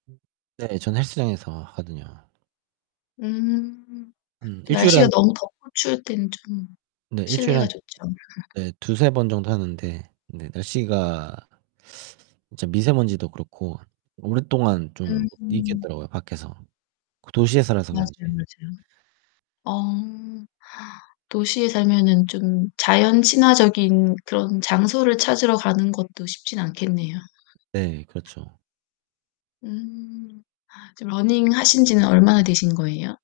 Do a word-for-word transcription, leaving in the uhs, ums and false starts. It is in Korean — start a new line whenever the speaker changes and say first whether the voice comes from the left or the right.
right: 음 네 저는 헬스장에서 하거든요.
left: 음.
right: 한 일 주일에
left: 날씨가
right: 한
left: 너무 덥고 추울 때는 좀
right: 네 일 주일에
left: 실내가
right: 한
left: 좋죠.
right: 네 두세 번 정도 하는데 네 날씨가 이제 미세먼지도 그렇고 오랫동안 좀 못
left: 음.
right: 있겠더라고요 밖에서. 그 도시에 살아서
left: 맞아요,
right: 그런지.
left: 맞아요. 어. 도시에 살면은 좀 자연 친화적인 그런 장소를 찾으러 가는 것도 쉽진 않겠네요.
right: 네, 그렇죠.
left: 음. 아 지금 러닝 하신지는 얼마나 되신 거예요?